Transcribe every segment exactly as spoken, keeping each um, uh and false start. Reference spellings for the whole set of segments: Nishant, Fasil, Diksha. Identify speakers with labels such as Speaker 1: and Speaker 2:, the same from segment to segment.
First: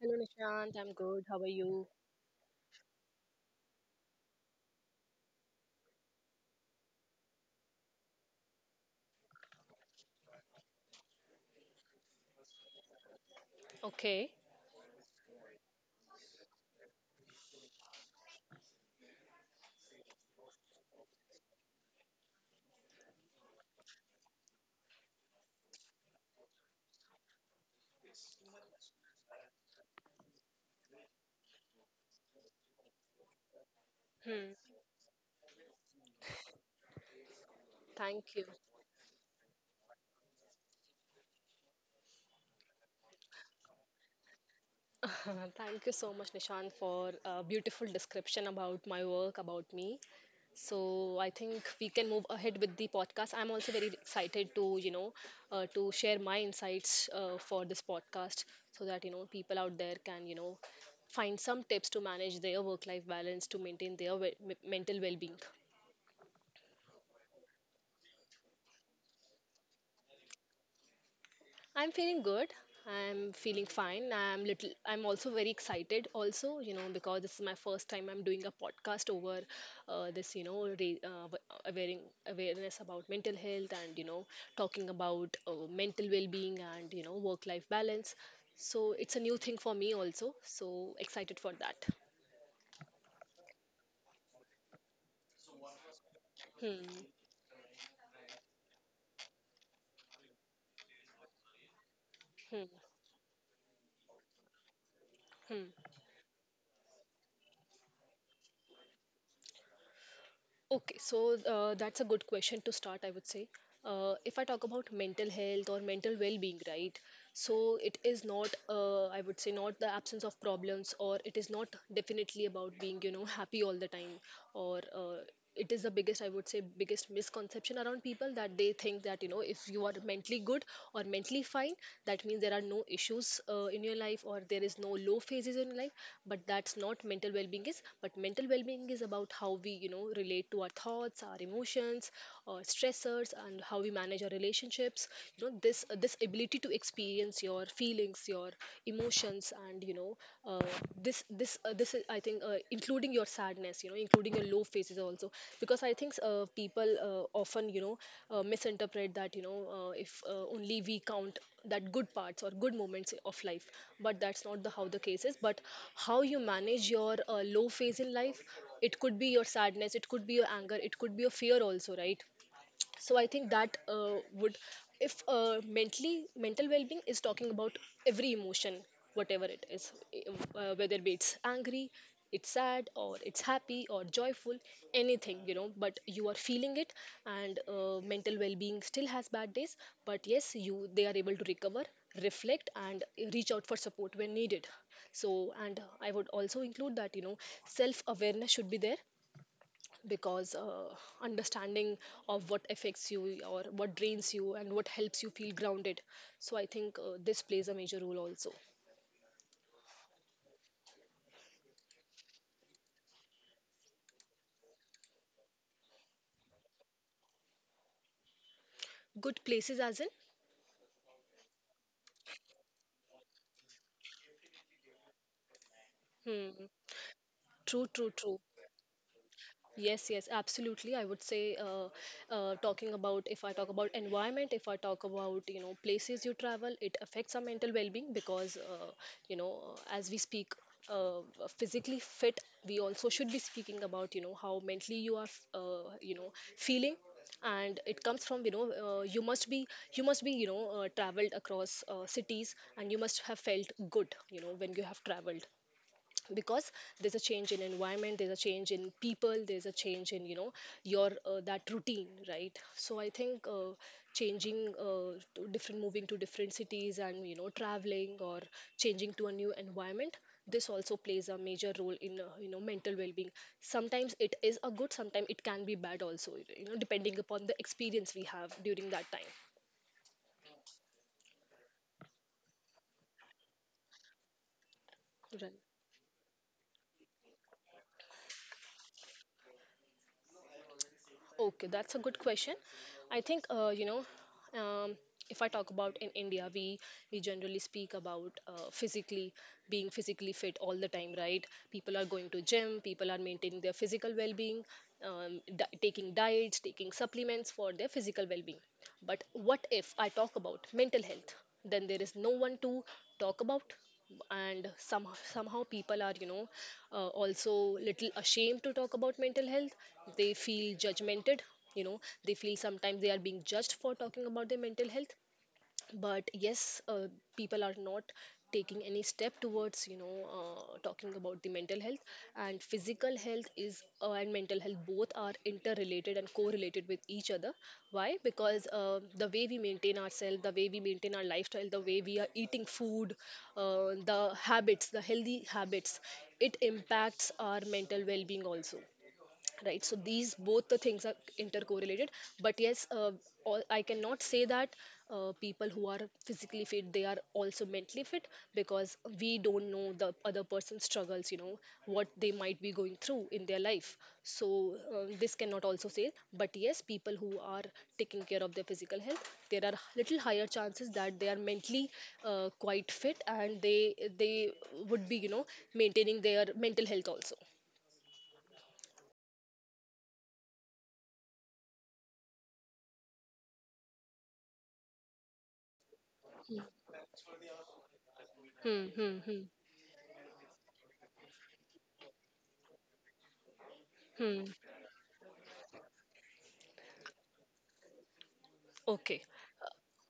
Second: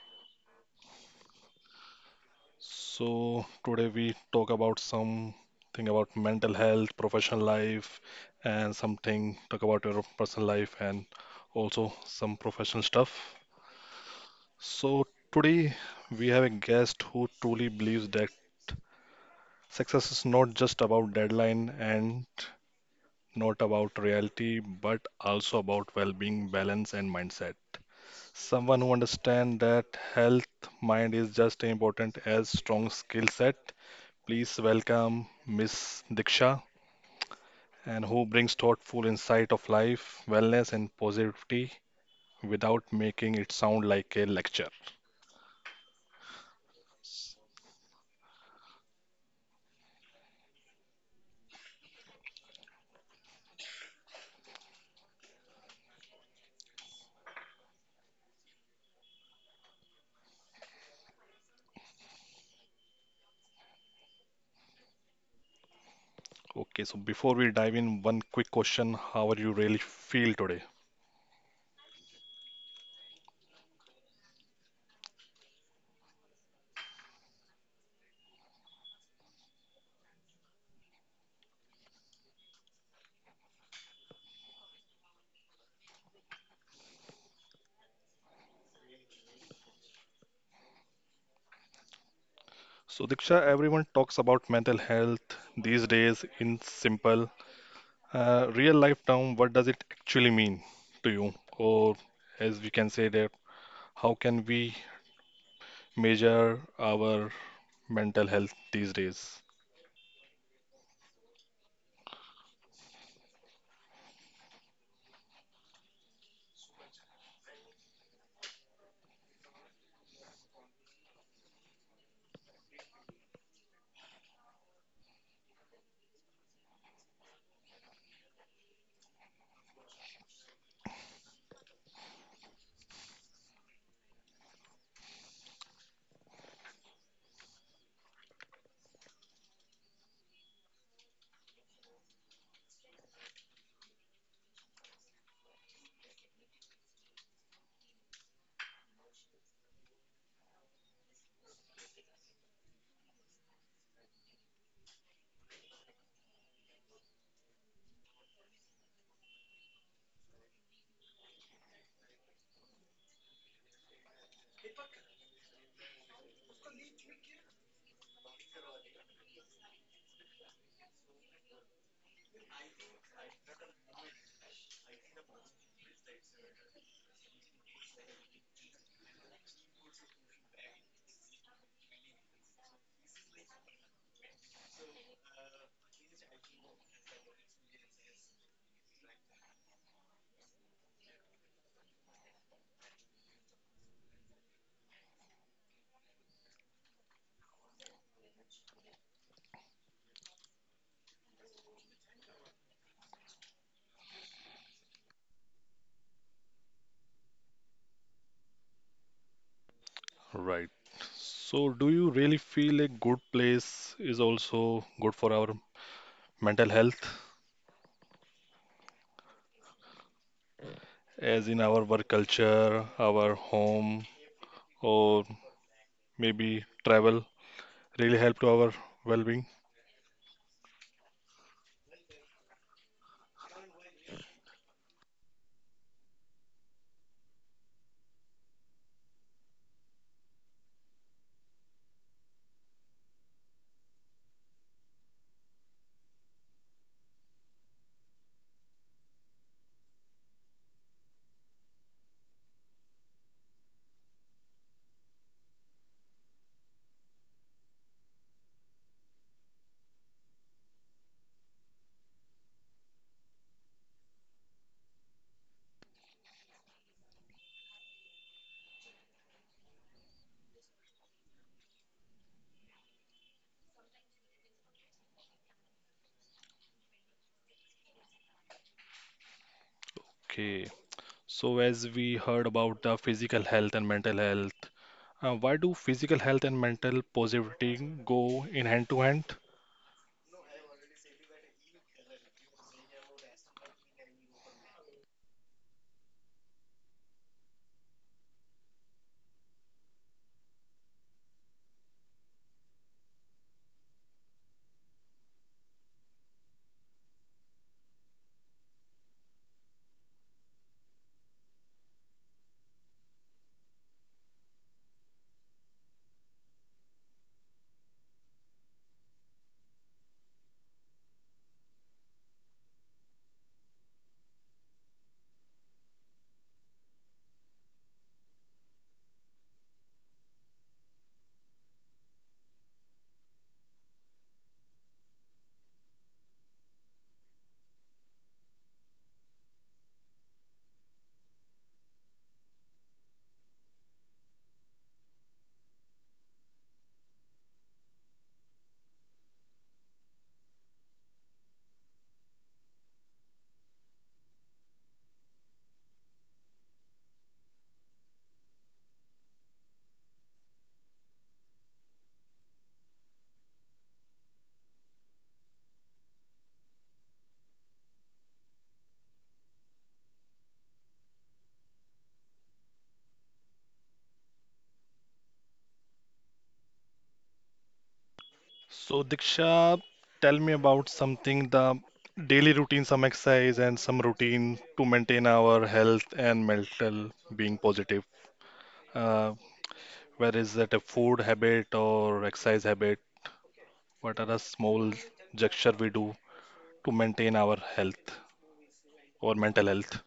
Speaker 1: Hello, Nishant. I'm good. How are you?
Speaker 2: So today we talk about something about mental health, professional life, and something talk about your personal life and also some professional stuff.
Speaker 1: Okay.
Speaker 2: So today we have a guest who truly believes that success is not just about deadline and not about reality, but also about well-being, balance, and mindset. Someone who understands that health mind is just as important as strong skill set.
Speaker 1: Hmm.
Speaker 2: Please welcome Miss Diksha and who
Speaker 1: Thank you.
Speaker 2: brings thoughtful insight of life, wellness and positivity without making it sound like a lecture.
Speaker 1: Thank you so much, Nishant, for a beautiful description about my work, about me. So I think we can move ahead with the podcast. I'm also very excited to, you know, uh, to share my insights uh, for this podcast so that, you know, people out there can, you know, find some tips to manage their work-life balance to maintain their we- me- mental well-being.
Speaker 2: Okay, so before we dive in, one quick question, how are you really feel today?
Speaker 1: I'm feeling good. I'm feeling fine. I'm little I'm also very excited also, you know, because this is my first time I'm doing a podcast over uh, this, you know, re- uh, awaring awareness about mental health and, you know, talking about uh, mental well-being and, you know, work-life balance. So it's a new thing for me also. So excited for that.
Speaker 2: So Diksha, everyone talks about mental health these days in
Speaker 1: Hmm.
Speaker 2: simple uh, real life term, what does it actually mean to you? Or as
Speaker 1: Hmm.
Speaker 2: we can say that, how can we
Speaker 1: Hmm.
Speaker 2: measure our mental health these days?
Speaker 1: Okay, so uh, that's a good question to start, I would say. Uh, if I talk about mental health or mental well being, right? So it is not, uh, I would say, not the absence of problems, or it is not definitely about being, you know, happy all the time, or uh, it is the biggest, I would say, biggest misconception around people that they think that, you know, if you are mentally good or mentally mentally fine, that means there are no issues uh, in your life, or there is no low phases in life. But that's not mental well-being is. But mental well-being is about how we, you know relate to our thoughts, our emotions, uh, stressors, and how we manage our relationships. You know this uh, this ability to experience your feelings, your emotions, and you know uh, this this uh, uh, this is, I think, uh, including your sadness, you know including your low phases also. Because I think uh, people uh, often you know uh, misinterpret that, you know uh, if uh, only we count that good parts or good moments of life. But that's not the how the case is. But how you manage your uh, low phase in life, it could be your sadness, it could be your anger, it could be your fear also, right? So I think that uh, would, if uh, mentally mental well-being is talking about every emotion, whatever it is, uh, whether be it's angry, it's sad, or it's happy or joyful, anything, you know but you are feeling it. And uh, mental well-being still has bad days, but yes, you they are able to recover, reflect, and reach out for support when needed. So, and I would also include that, you know self awareness should be there, because uh, understanding of what affects you or what drains you and what helps you feel grounded. So I think uh, this plays a major role also.
Speaker 2: Right. So, do you really feel a good place is also good for our mental health,
Speaker 1: Good places as in?
Speaker 2: as in our work culture, our home, or
Speaker 1: Hmm.
Speaker 2: maybe travel
Speaker 1: True, true,
Speaker 2: really
Speaker 1: true.
Speaker 2: help to our well-being?
Speaker 1: Yes, yes, absolutely. I would say, uh, uh, talking about, if I talk about environment, if I talk about, you know places you travel, it affects our mental well-being. Because uh, you know uh, as we speak, uh, uh, physically fit, we also should be speaking about, you know how mentally you are f- uh, you know feeling. And it comes from, you know uh, you must be you must be you know uh, traveled across uh, cities, and you must have felt good, you know when you have traveled. Because there's a change in environment, there's a change in people, there's a change in, you know your uh, that routine, right? So I think uh, changing uh, to different moving to different cities and, you know traveling, or changing to a new environment, this also plays a major role in uh, you know mental well-being. Sometimes it is a good, sometimes it can be bad also, you know depending upon the experience we have during that time.
Speaker 2: Okay. So, as we heard about the physical health and mental health, uh,
Speaker 1: Right?
Speaker 2: why do physical health and mental positivity go in hand to hand?
Speaker 1: Okay, that's a good question. I think uh, you know, um, if I talk about in India, we we generally speak about uh, physically being physically fit all the time, right? People are going to gym, people are maintaining their physical well-being, um, di- taking diets, taking supplements for their physical well-being. But what if I talk about mental health? Then there is no one to talk about, and some somehow people are, you know uh, also little ashamed to talk about mental health. They feel judgmented, you know they feel sometimes they are being judged for talking about their mental health. But yes, uh, people are not taking any step towards, you know uh, talking about the mental health. And physical health is uh, and mental health, both are interrelated and correlated with each other. Why? Because uh, the way we maintain ourselves, the way we maintain our lifestyle, the way we are eating food, uh, the habits, the healthy habits, it impacts our mental well-being also, right? So these both the things are intercorrelated. But yes, uh, all, I cannot say that uh, people who are physically fit, they are also mentally fit, because we don't know the other person's struggles, you know what they might be going through in their life. So uh, this cannot also say, but yes, people who are taking care of their physical health, there are little higher chances that they are mentally uh, quite fit, and they they would be, you know maintaining their mental health also.
Speaker 2: So, Diksha, tell me about something the daily routine, some exercise, and some routine to maintain our health and mental being positive.
Speaker 1: Hmm, hmm,
Speaker 2: Uh,
Speaker 1: hmm.
Speaker 2: where is that a food habit or exercise habit? What are the
Speaker 1: Hmm.
Speaker 2: small gesture we do to maintain our health
Speaker 1: Okay.
Speaker 2: or mental health?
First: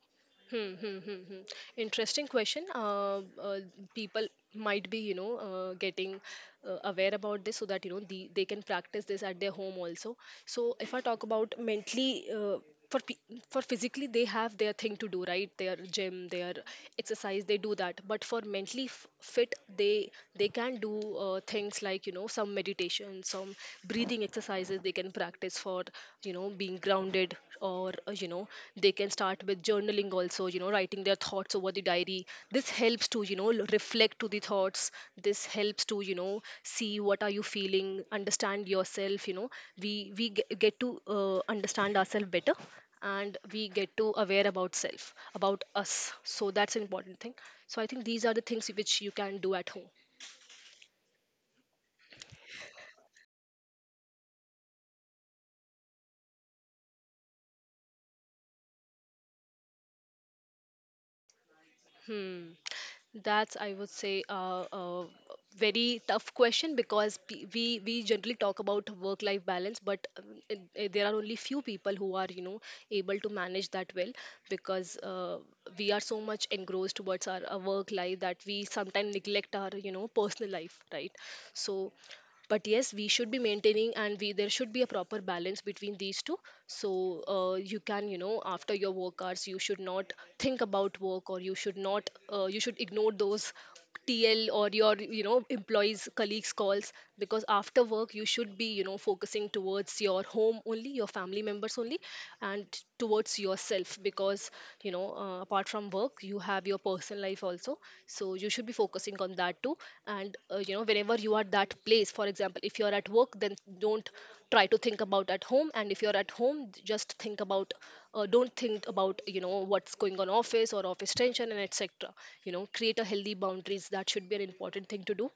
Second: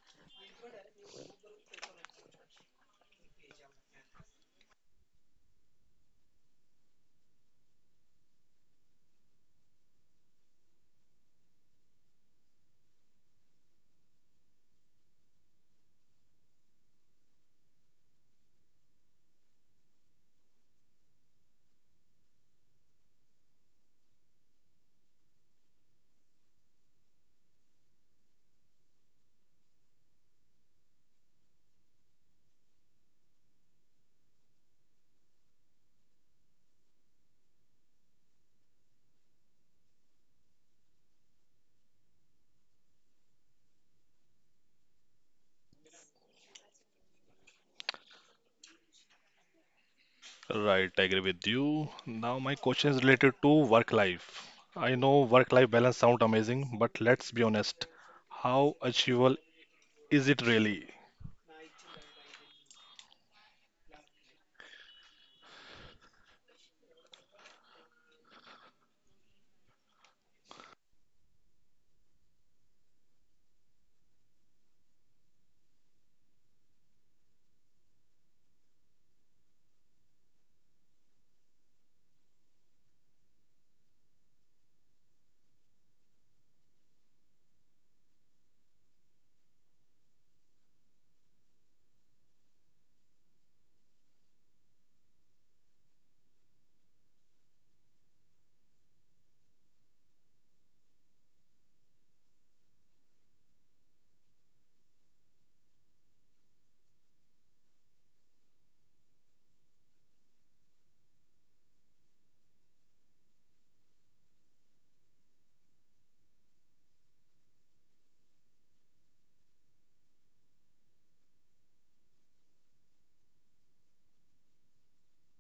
Speaker 1: Hmm, hmm, hmm, hmm. Interesting question. Uh, uh, people might be, you know, uh, getting uh, aware about this, so that, you know, the, they can practice this at their home also. So if I talk about mentally, uh, for pe- for physically, they have their thing to do, right? Their gym, their exercise, they do that. But for mentally f- fit, they they can do uh, things like, you know, some meditation, some breathing exercises. They can practice for, you know being grounded, or uh, you know they can start with journaling also, you know writing their thoughts over the diary. This helps to, you know l- reflect to the thoughts. This helps to, you know see what are you feeling, understand yourself. you know we we ge- get to uh, understand ourselves better, and we get to aware about self, about us. So that's an important thing. So I think these are the things which you can do at home.
Speaker 2: Right, I agree with you. Now, my question is related to work life. I know work life balance sound amazing, but let's be honest. How achievable is it really?
Speaker 1: Hmm. That's, I would say, uh, a very tough question. Because pe- we we generally talk about work-life balance, but um, it- it- there are only few people who are, you know, able to manage that well, because uh, we are so much engrossed towards our, our work life, that we sometimes neglect our, you know, personal life, right? So, but yes, we should be maintaining, and we there should be a proper balance between these two. So uh, you can, you know after your work hours, you should not think about work, or you should not uh, you should ignore those tl or your, you know employees, colleagues' calls. Because after work, you should be, you know focusing towards your home only, your family members only, and towards yourself yourself, because you know uh, apart from work, you have your personal life also. So you should be focusing on that too. And uh, you know whenever you are that place, for example, if you are at work, then don't try to think about at home. And if you're at home, just think about uh, don't think about, you know what's going on office, or office tension and etc. You know create a healthy boundaries, that should be an important thing to do.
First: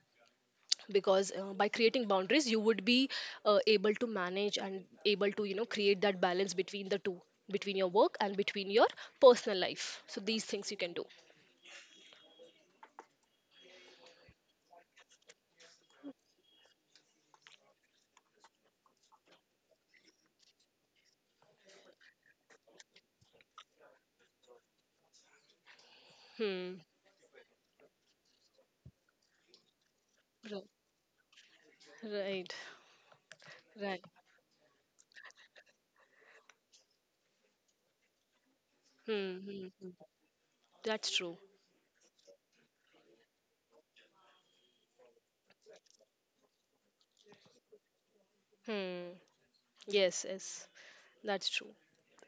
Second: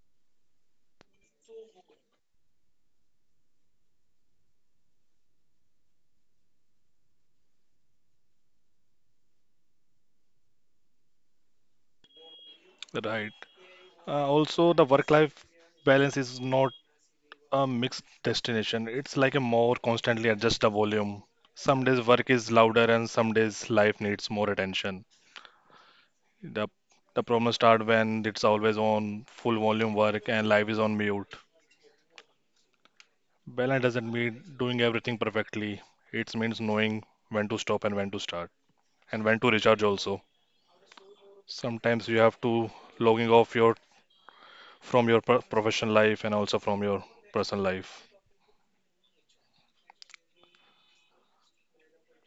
Speaker 1: Because uh, by creating boundaries, you would be, uh, able to manage, and able to, you know create that balance between the two, between your work and between your personal life. So these things you can do.
Speaker 2: Right. Uh, also, the work-life balance is not a mixed destination. It's like a more constantly adjust the volume. Some days work is louder and some days life needs more attention. The
Speaker 1: Hmm.
Speaker 2: the problem start when it's always on full volume work and
Speaker 1: Right,
Speaker 2: life is on mute. Balance
Speaker 1: right, right.
Speaker 2: doesn't mean doing everything perfectly. It means knowing when to stop and when to start and
Speaker 1: Hmm,
Speaker 2: when to
Speaker 1: hmm,
Speaker 2: recharge
Speaker 1: hmm.
Speaker 2: also.
Speaker 1: That's true.
Speaker 2: Sometimes you have to logging off your from your pro- professional life and also from your personal life.
Speaker 1: Hmm. Yes, yes, that's true.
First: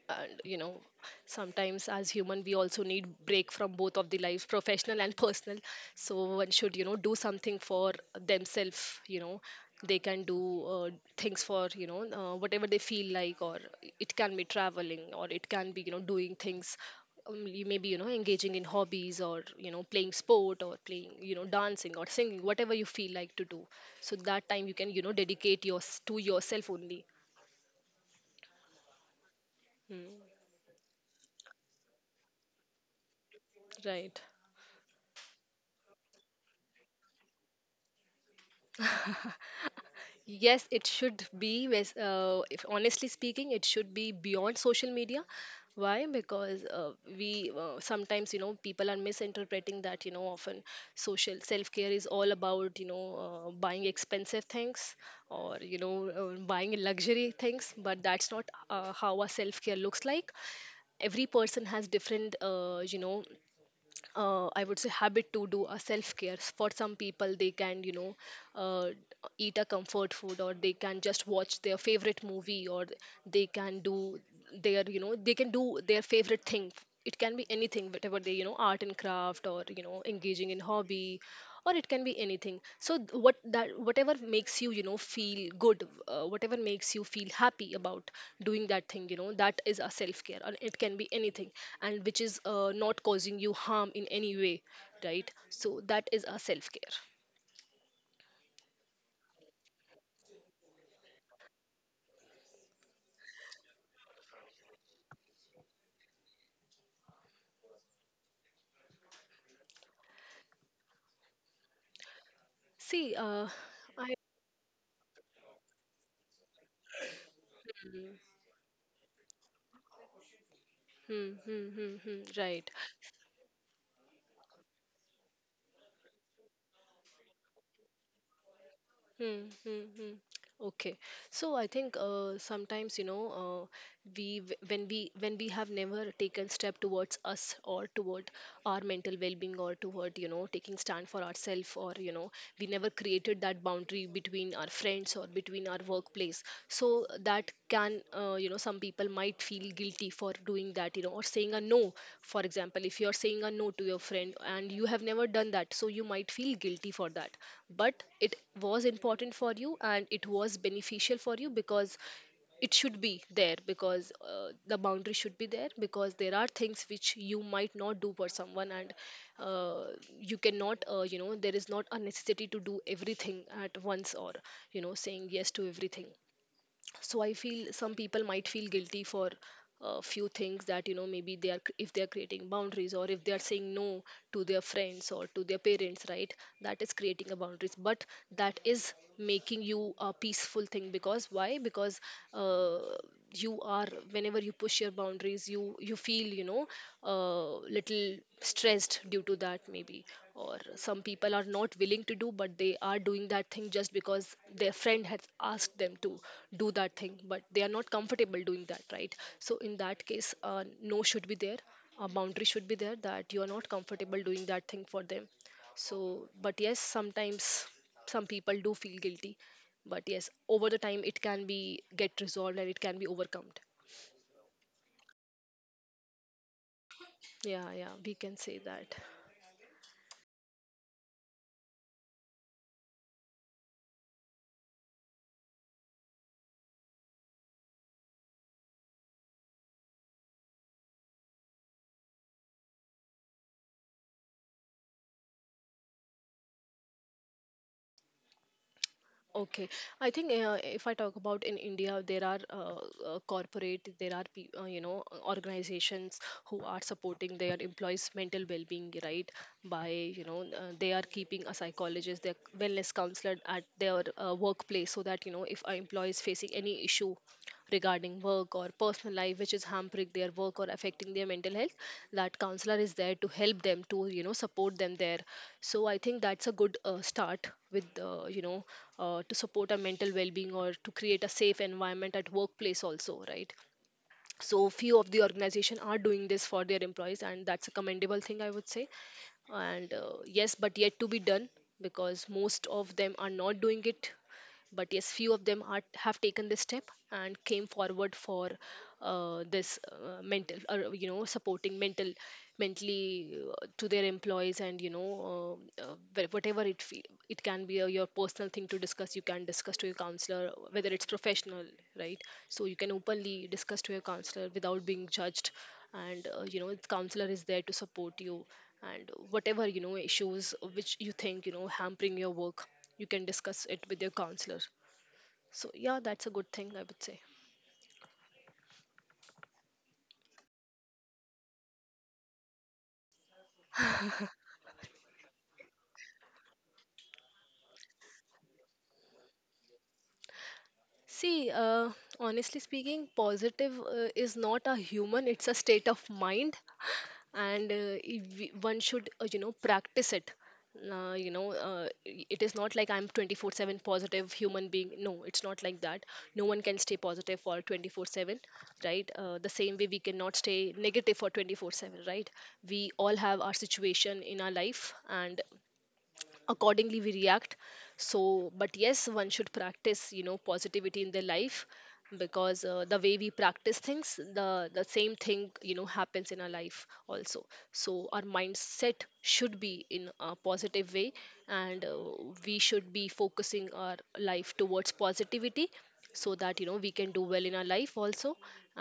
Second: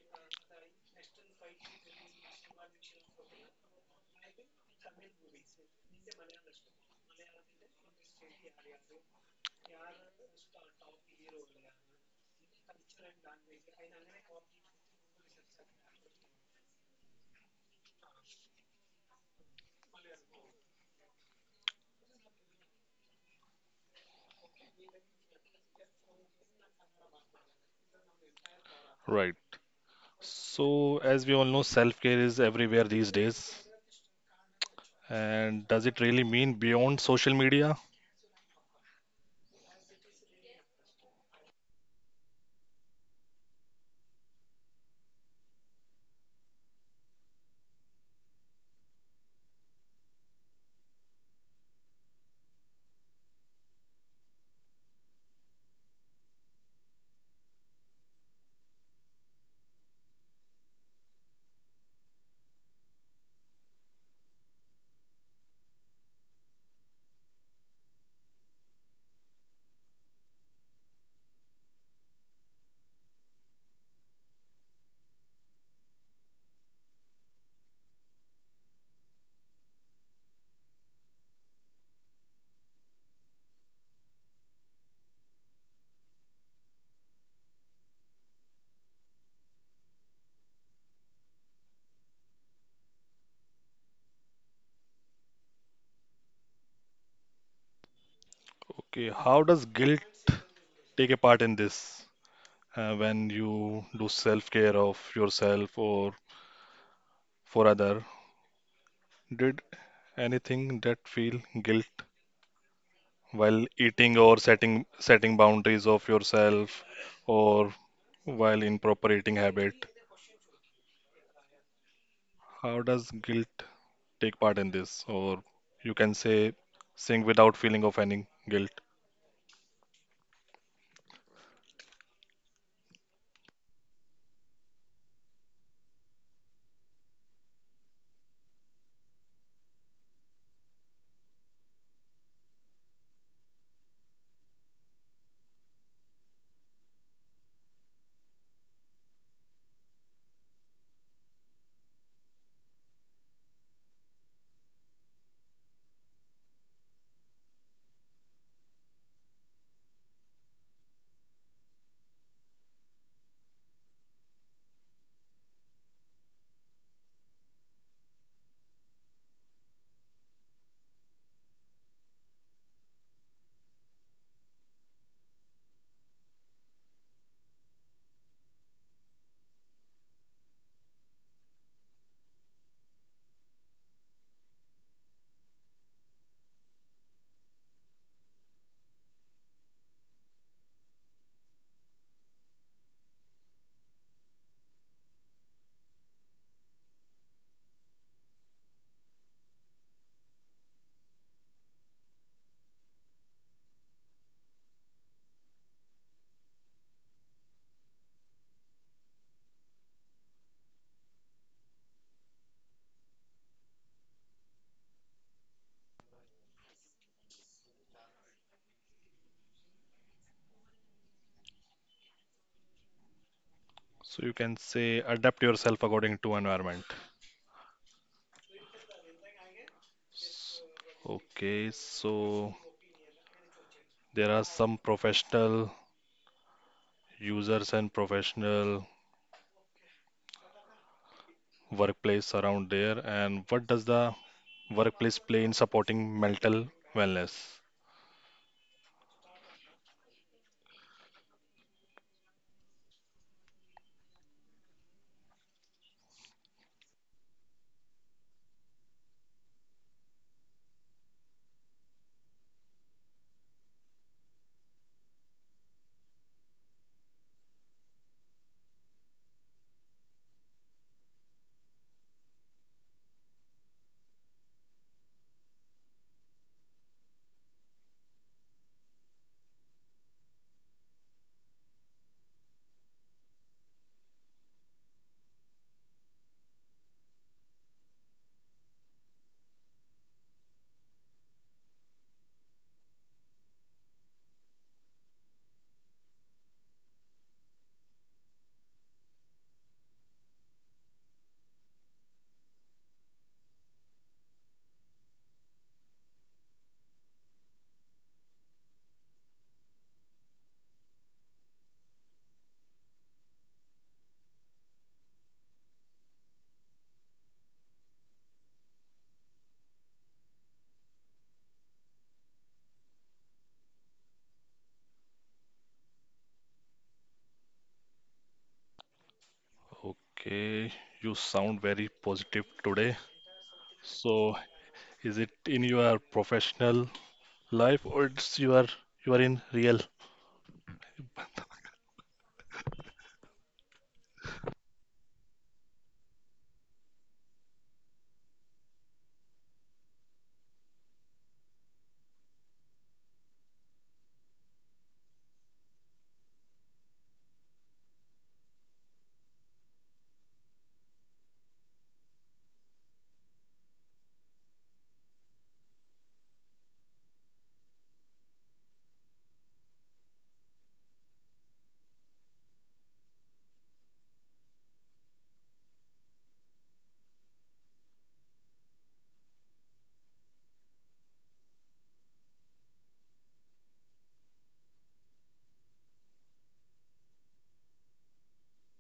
Speaker 1: And you know sometimes, as human, we also need break from both of the lives, professional and personal. So one should, you know do something for themselves. You know they can do uh, things for, you know uh, whatever they feel like, or it can be traveling, or it can be, you know doing things. Um, you maybe you know engaging in hobbies, or you know playing sport, or playing you know dancing or singing, whatever you feel like to do. So that time, you can, you know dedicate yours to yourself only.
Speaker 2: Right.
Speaker 1: Mm.
Speaker 2: So, as we all know, self-care is everywhere these days.
Speaker 1: Right.
Speaker 2: And does it really mean beyond social media?
Speaker 1: Yes, it should be. Wes- Uh, if honestly speaking, it should be beyond social media. Why? Because uh, we, uh, sometimes, you know, people are misinterpreting that, you know, often social self care is all about, you know, uh, buying expensive things, or, you know, uh, buying luxury things, but that's not uh, how our self care looks like. Every person has different, uh, you know, uh, I would say habit to do a self care. For some people, they can you know uh, eat a comfort food, or they can just watch their favorite movie, or they can do their you know they can do their favorite thing. It can be anything, whatever they you know art and craft, or you know engaging in hobby, or it can be anything. So th- what that whatever makes you you know feel good, uh, whatever makes you feel happy about doing that thing you know that is a self care, and it can be anything, and which is uh, not causing you harm in any way, right? So that is a self care.
Speaker 2: Okay, how does guilt take a part in this? Uh, when you do self-care of yourself or for other, did anything that feel guilt
Speaker 1: See, uh,
Speaker 2: while
Speaker 1: I
Speaker 2: eating or setting setting boundaries of yourself or
Speaker 1: hmm,
Speaker 2: while in proper eating habit?
Speaker 1: hmm, hmm, hmm, hmm, right.
Speaker 2: How does guilt take part in this? Or you can say sing without feeling of any guilt.
Speaker 1: Hmm, hmm, hmm. Okay. So I think, uh, sometimes, you know uh, we w- when we when we have never taken step towards us, or toward our mental well-being, or toward you know taking stand for ourselves, or you know we never created that boundary between our friends or between our workplace. So that can, uh, you know some people might feel guilty for doing that you know or saying a no. For example, if you are saying a no to your friend and you have never done that, so you might feel guilty for that, but it was important for you, and it was beneficial for you, because it should be there, because uh, the boundary should be there, because there are things which you might not do for someone. And uh, you cannot, uh, you know there is not a necessity to do everything at once, or you know saying yes to everything. So I feel some people might feel guilty for a few things that, you know maybe they are, cr- if they are creating boundaries, or if they are saying no to their friends or to their parents, right? That is creating a boundaries, but that is making you a peaceful thing. Because why? Because uh, you are whenever you push your boundaries, you you feel, you know uh, little stressed due to that maybe. Or some people are not willing to do, but they are doing that thing just because their friend has asked them to do that thing, but they are not comfortable doing that, right? So in that case, uh, no should be there, a boundary should be there, that you are not comfortable doing that thing for them. So, but yes, sometimes some people do feel guilty, but yes, over the time it can be get resolved and it can be overcome.
Speaker 2: So you can say adapt yourself according to environment.
Speaker 1: Yeah, yeah, we can say that.
Speaker 2: S- Okay, so there are some professional users and professional workplace around there. And what does the workplace play in supporting mental wellness?
Speaker 1: Okay, I think, uh, if I talk about in India, there are, uh, uh, corporate, there are pe- uh, you know uh, organizations who are supporting their employees' mental well-being, right? By, you know uh, they are keeping a psychologist, their wellness counselor at their uh, workplace, so that, you know if an employee is facing any issue regarding work or personal life which is hampering their work or affecting their mental health, that counselor is there to help them, to you know support them there. So I think that's a good uh, start with, uh, you know uh, to support our mental well-being, or to create a safe environment at workplace also, right? So few of the organization are doing this for their employees, and that's a commendable thing, I would say. And uh, yes, but yet to be done, because most of them are not doing it. But yes, few of them are, have taken this step and came forward for uh, this uh, mental, or you know supporting mental, mentally, uh, to their employees. And you know uh, uh, wh- whatever it feel, it can be uh, your personal thing to discuss, you can discuss to your counselor, whether it's professional, right? So you can openly discuss to your counselor without being judged. And uh, you know the counselor is there to support you, and whatever you know issues which you think you know hampering your work, you can discuss it with your counselor. So yeah, that's a good thing, I would say.
Speaker 2: Okay, you sound very positive today. So is it in your professional life or it's you are you are in real?
Speaker 1: See, uh, honestly speaking, positive, uh, is not a human, it's a state of mind. And uh, if we- one should, uh, you know practice it. Uh, you know uh, i- it is not like I'm twenty four seven positive human being. No, it's not like that. No one can stay positive for twenty four seven, right? Uh, the same way we cannot stay negative for twenty four seven, right? We all have our situation in our life, and accordingly we react. So, but yes, one should practice, you know positivity in their life. Because uh, the way we practice things, the the same thing, you know happens in our life also. So our mindset should be in a positive way, and uh, we should be focusing our life towards positivity, so that, you know we can do well in our life also.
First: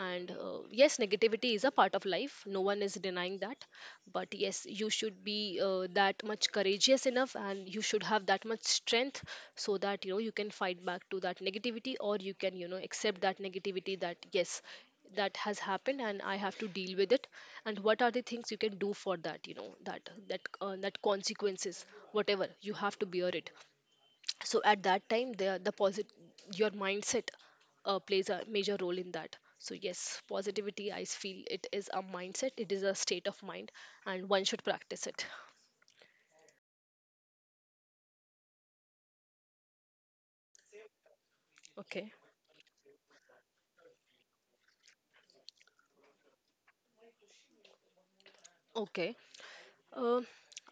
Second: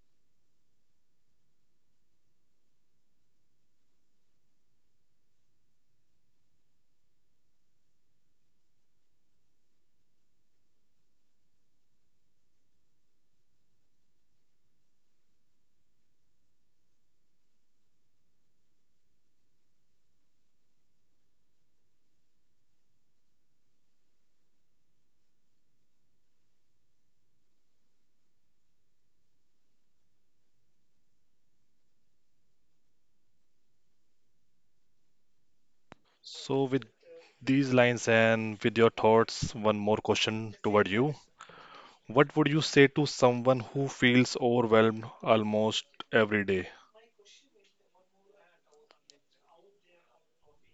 Speaker 1: And uh, yes, negativity is a part of life, no one is denying that. But yes, you should be uh, that much courageous enough, and you should have that much strength, so that, you know you can fight back to that negativity, or you can, you know accept that negativity, that yes, that has happened and I have to deal with it. And what are the things you can do for that, you know that that uh, that consequences, whatever you have to bear it. So at that time, the the posit- your mindset uh, plays a major role in that. So yes, positivity, I feel it is a mindset, it is a state of mind, and one should practice it.
Speaker 2: So with these lines and with your thoughts, one more question toward you.
Speaker 1: Okay.
Speaker 2: What would you say to someone who feels overwhelmed almost every day?
Speaker 1: Okay, uh,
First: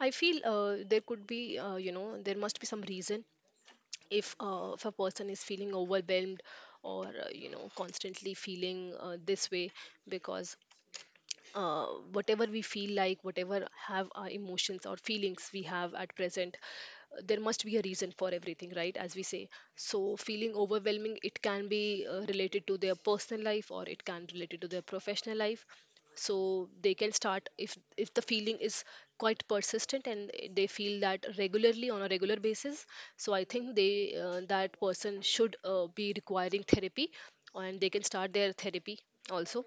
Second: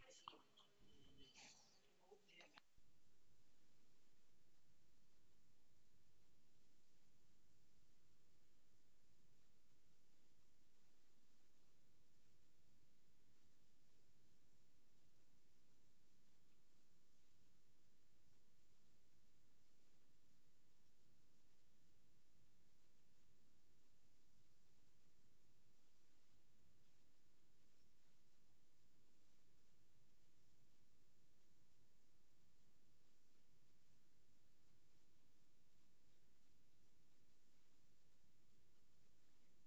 Speaker 1: I feel, uh, there could be, uh, you know there must be some reason, if uh, if a person is feeling overwhelmed, or uh, you know constantly feeling uh, this way. Because uh, whatever we feel like, whatever have our emotions or feelings we have at present, there must be a reason for everything, right, as we say. So feeling overwhelming, it can be uh, related to their personal life, or it can related to their professional life. So they can start, if if the feeling is quite persistent and they feel that regularly on a regular basis, so I think they, uh, that person should uh, be requiring therapy, and they can start their therapy also,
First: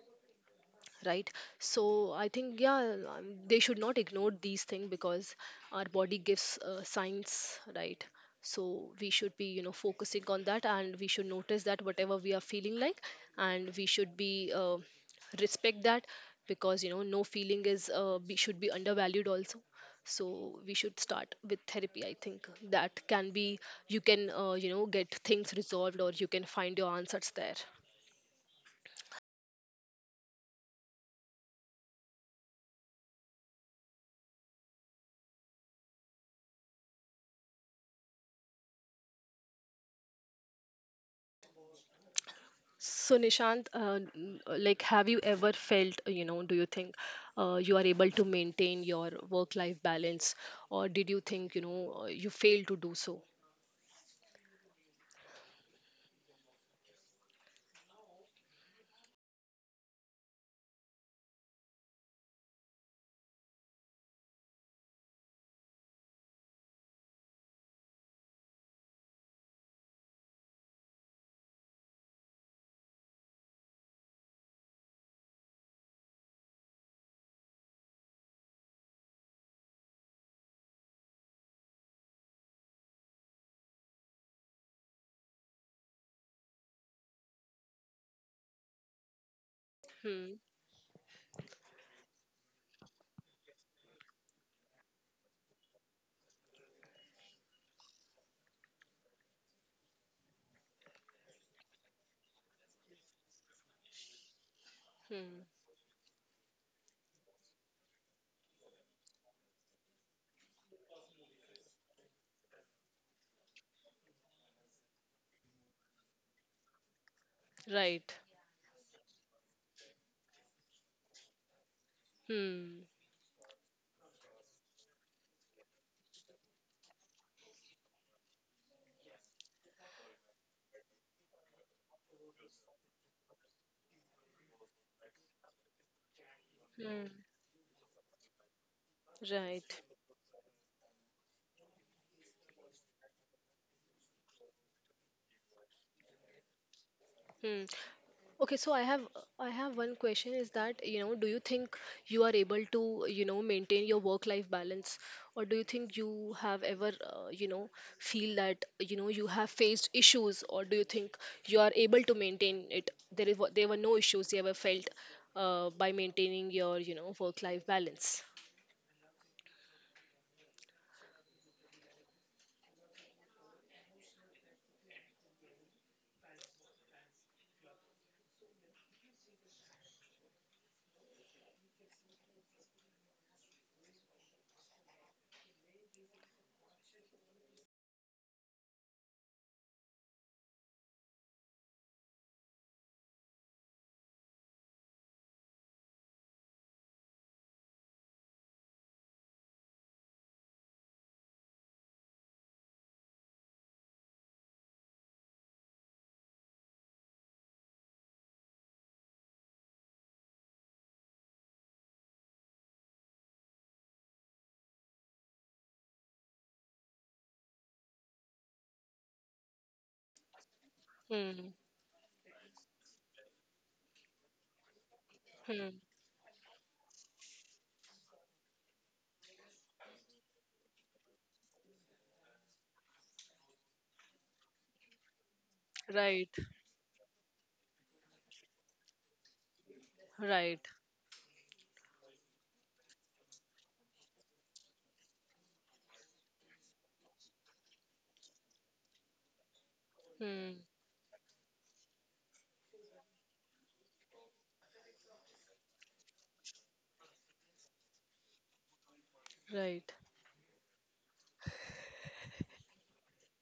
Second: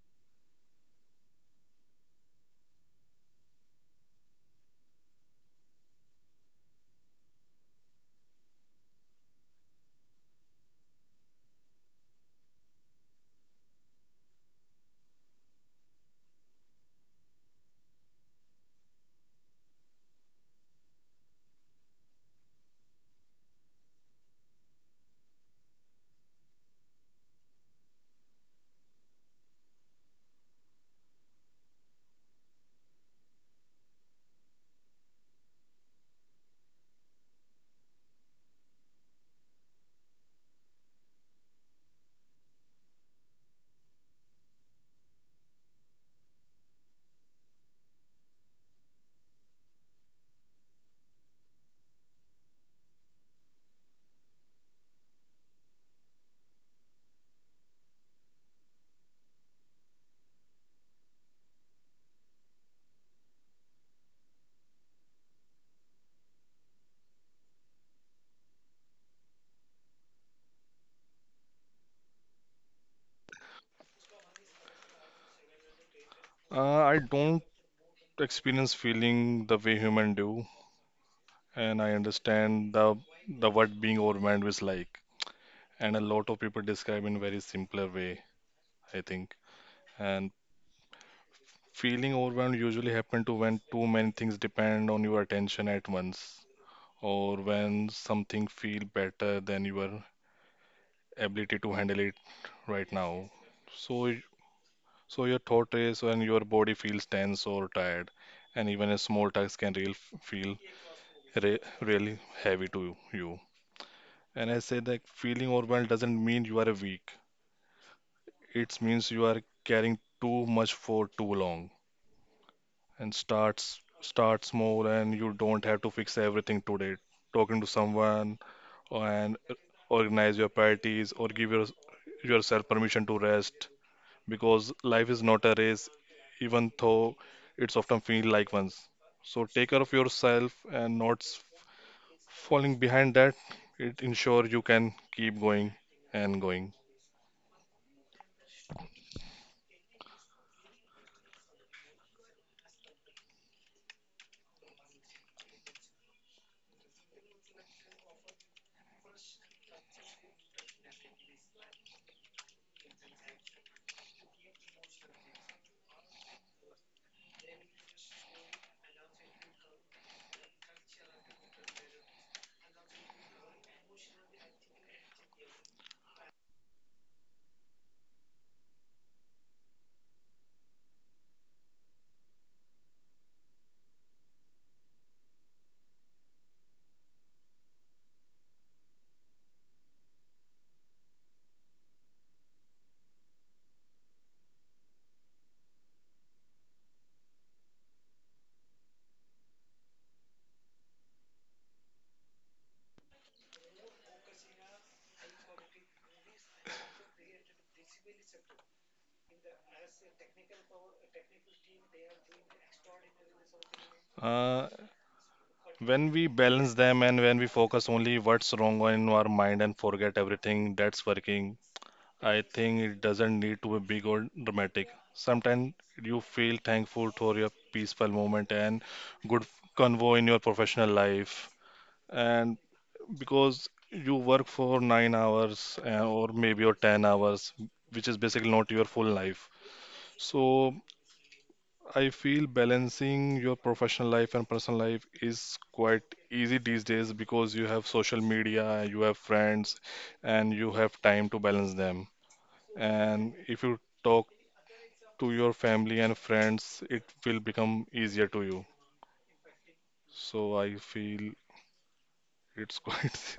Speaker 1: right? So I think, yeah, um, they should not ignore these things, because our body gives uh, signs, right? So we should be, you know focusing on that, and we should notice that whatever we are feeling like, and we should be uh, respect that, because, you know no feeling is, uh, be, should be undervalued also. So we should start with therapy, I think that can be, you can uh, you know get things resolved, or you can find your answers there. So, Nishant, uh, n- uh, like, have you ever felt, uh, you know, do you think uh, you are able to maintain your work-life balance, or did you think, you know, uh, you failed to do so?
Speaker 2: Uh, I don't experience feeling the way human do, and I understand the the what being overwhelmed is like, and a lot of people describe in very simpler way, I think.
Speaker 1: Hmm.
Speaker 2: And feeling overwhelmed usually happen to when too many things depend on your attention at once, or when something feel better than your ability to handle it right now. So So
Speaker 1: Hmm.
Speaker 2: your thought race and your body feels tense or tired, and even a small task can real feel re really heavy to you. And I say that feeling overwhelmed doesn't mean you are weak.
Speaker 1: Right.
Speaker 2: It means you are carrying too much for too long.
Speaker 1: Hmm.
Speaker 2: And starts start small, and you don't have to fix everything today. Talking to someone and organize your priorities or give your, yourself permission to rest, because life is not a race, even
Speaker 1: Hmm.
Speaker 2: though it's often feel like one's. So take
Speaker 1: Right.
Speaker 2: care of yourself and not s- falling behind that. It ensure you can keep going and going.
Speaker 1: Hmm. Okay, so I have I have one question is that, you know, do you think you are able to, you know, maintain your work-life balance, or do you think you have ever, uh, you know, feel that, you know, you have faced issues, or do you think you are able to maintain it? There is there were no issues you ever felt, uh, by maintaining your, you know, work-life balance.
Speaker 2: Uh, when we balance them and when we focus only what's wrong in our mind and forget everything that's
Speaker 1: Hmm.
Speaker 2: working, I think it doesn't need to be big or dramatic.
Speaker 1: Hmm.
Speaker 2: Sometimes you feel thankful for your peaceful moment and good convo in your professional life and because you work for nine hours uh,
Speaker 1: Right.
Speaker 2: or maybe or ten hours, which is basically not your full life.
Speaker 1: Right.
Speaker 2: So I feel balancing your professional life and personal life is quite easy these days because you have social media, you have friends, and
Speaker 1: Hmm.
Speaker 2: you have time to balance them. And if you talk to your family and friends, it will become easier to you.
Speaker 1: Right.
Speaker 2: So I feel it's quite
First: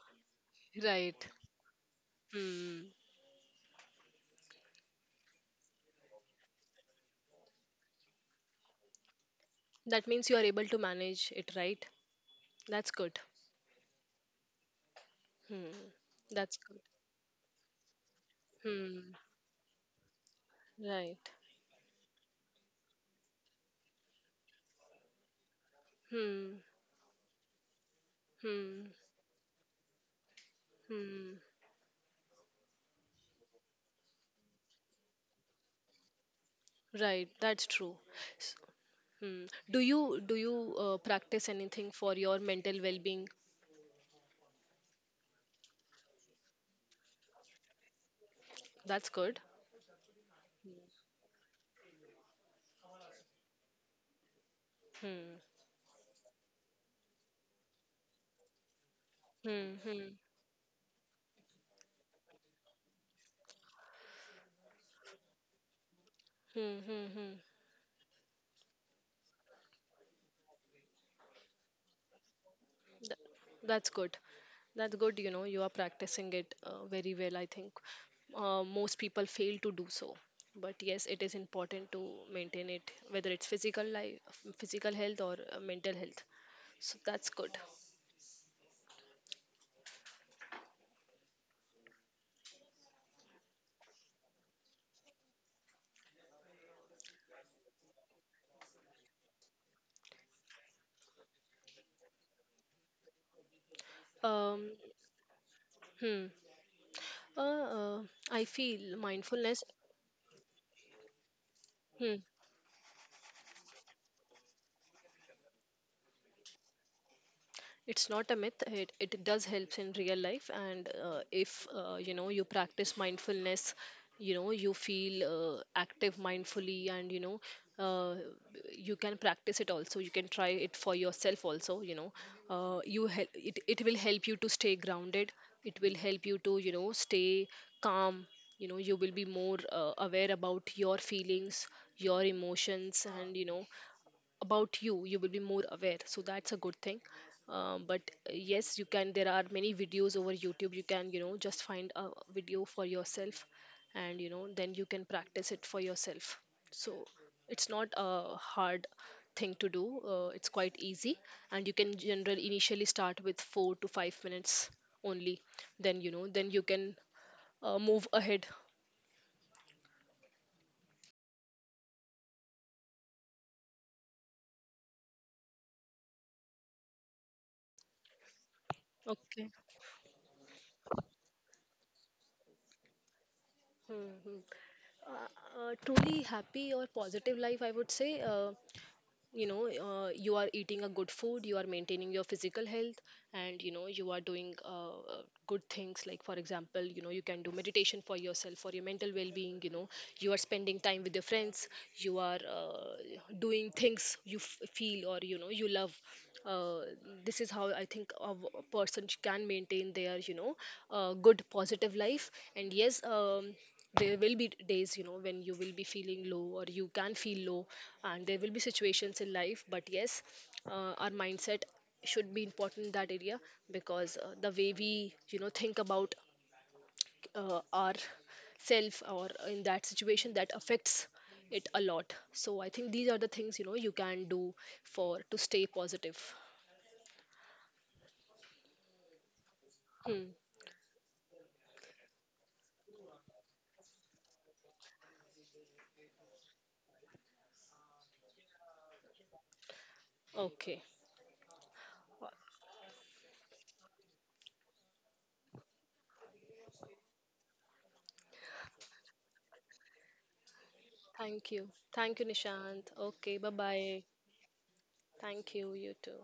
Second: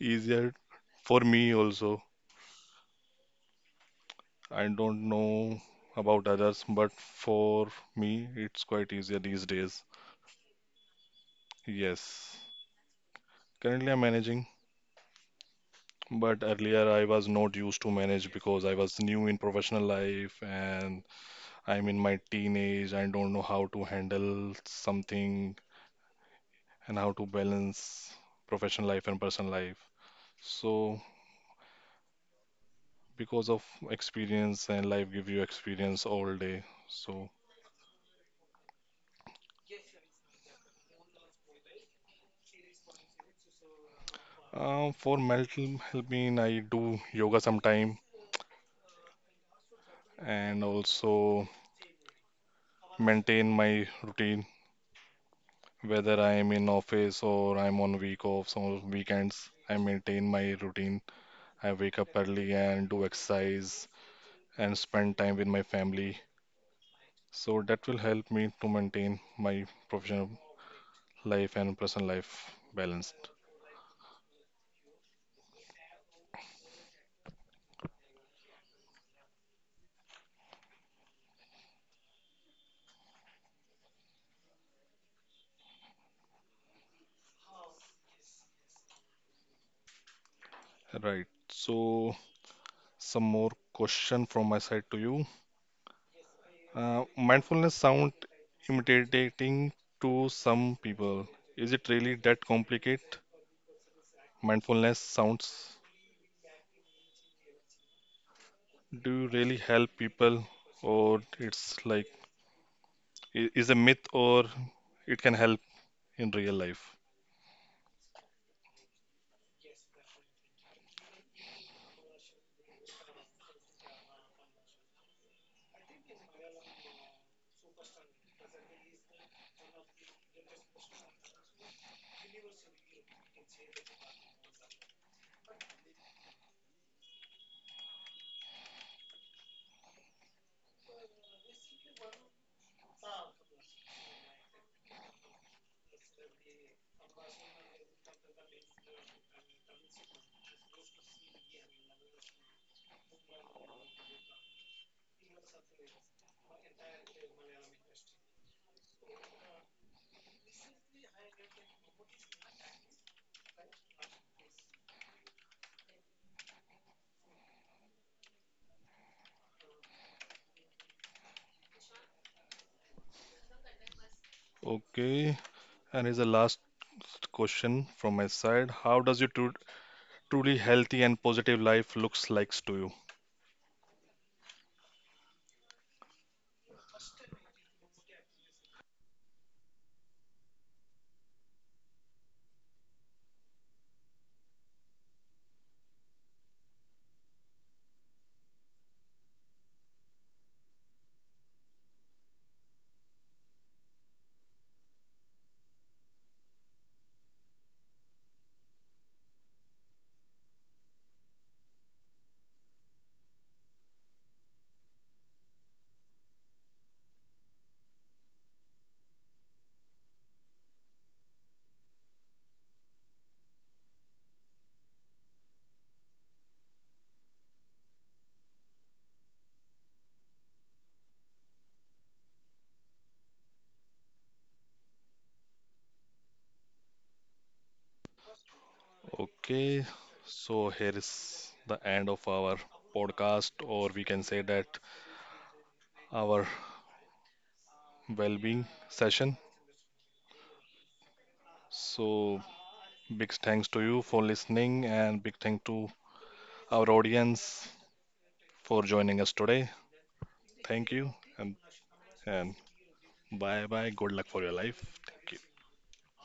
Speaker 2: easier for
Speaker 1: Right.
Speaker 2: me also.
Speaker 1: Hmm.
Speaker 2: I don't know about others, but for me, it's quite easier these days.
Speaker 1: That means you are able to manage it, right?
Speaker 2: Yes.
Speaker 1: That's good.
Speaker 2: Currently, I'm managing,
Speaker 1: Hmm.
Speaker 2: but
Speaker 1: That's good.
Speaker 2: earlier I was not used to manage because I was
Speaker 1: Hmm.
Speaker 2: new in professional life and
Speaker 1: Right.
Speaker 2: I'm in my teenage. I don't know how to handle something
Speaker 1: Hmm.
Speaker 2: and how to balance professional
Speaker 1: Hmm.
Speaker 2: life and personal life. So,
Speaker 1: Hmm.
Speaker 2: because of experience and life give you experience all day. So,
Speaker 1: Right. That's true. S- Hmm. Do you do you uh, practice anything for your mental well-being?
Speaker 2: uh, for mental helping, I do yoga sometime
Speaker 1: That's good.
Speaker 2: and also maintain my routine
Speaker 1: Hmm.
Speaker 2: whether I am in office or I'm on week offs or weekends. I
Speaker 1: Hmm. Hmm.
Speaker 2: maintain my routine. I wake up early and do exercise and spend time with my family.
Speaker 1: Hmm. Hmm. hmm.
Speaker 2: So that will help me to maintain my professional life and personal life balanced.
Speaker 1: That's good. That's good. You know, you are practicing it uh, very well, I think. Uh, most people fail to do so. But yes, it is important to maintain it, whether it's physical life, physical health, or uh, mental health. So that's good.
Speaker 2: Right. So some more question from my side to you. Uh, mindfulness sound intimidating to some people. Is it really that complicated?
Speaker 1: Um,
Speaker 2: Mindfulness sounds
Speaker 1: hmm. Uh, uh, I feel
Speaker 2: do really
Speaker 1: mindfulness.
Speaker 2: help people or it's like
Speaker 1: Hmm.
Speaker 2: i- is a myth or it can help in real life.
Speaker 1: It's not a myth, it, it does helps in real life, and uh, if uh, you know you practice mindfulness, you know you feel uh, active mindfully, and, you know uh, you can practice it also, you can try it for yourself also, you know uh, you hel- it, it will help you to stay grounded, it will help you to, you know stay calm. You know you will be more uh, aware about your feelings, your emotions, and, you know about you you will be more aware, so that's a good thing. Um, but uh, yes, you can, there are many videos over YouTube, you can, you know just find a video for yourself, and, you know then you can practice it for yourself. So it's not a hard thing to do, uh, it's quite easy, and you can generally initially start with four to five minutes only, then, you know then you can uh, move ahead.
Speaker 2: Okay, and here's the last question from my side, how does your
Speaker 1: Okay.
Speaker 2: tru- truly healthy and positive life looks like to you?
Speaker 1: Hmm. Hmm. Uh, uh, truly happy or positive life, I would say, uh, you know uh, you are eating a good food, you are maintaining your physical health, and, you know you are doing, uh, uh, good things, like for example, you know you can do meditation for yourself, for your mental well-being, you know you are spending time with your friends, you are, uh, doing things you f- feel, or, you know you love, uh, this is how I think a w- a person sh- can maintain their, you know, uh, good positive life. And yes, um, there will be days, you know when you will be feeling low, or you can feel low, and there will be situations in life, but yes, uh, our mindset should be important in that area, because uh, the way we, you know think about uh, our self, or in that situation, that affects it a lot. So I think these are the things, you know you can do, for to stay positive.
Speaker 2: Okay,
Speaker 1: Hmm.
Speaker 2: so here is the end of our podcast, or we can say that our well-being session.
Speaker 1: Okay.
Speaker 2: So big thanks to you for listening and big thank to our audience for joining us today. Thank you.
Speaker 1: Thank
Speaker 2: And
Speaker 1: you. Thank you,
Speaker 2: and
Speaker 1: Nishant. Okay, bye
Speaker 2: Bye bye.
Speaker 1: bye.
Speaker 2: Good luck for your life. Thank you.
Speaker 1: Thank you, you too.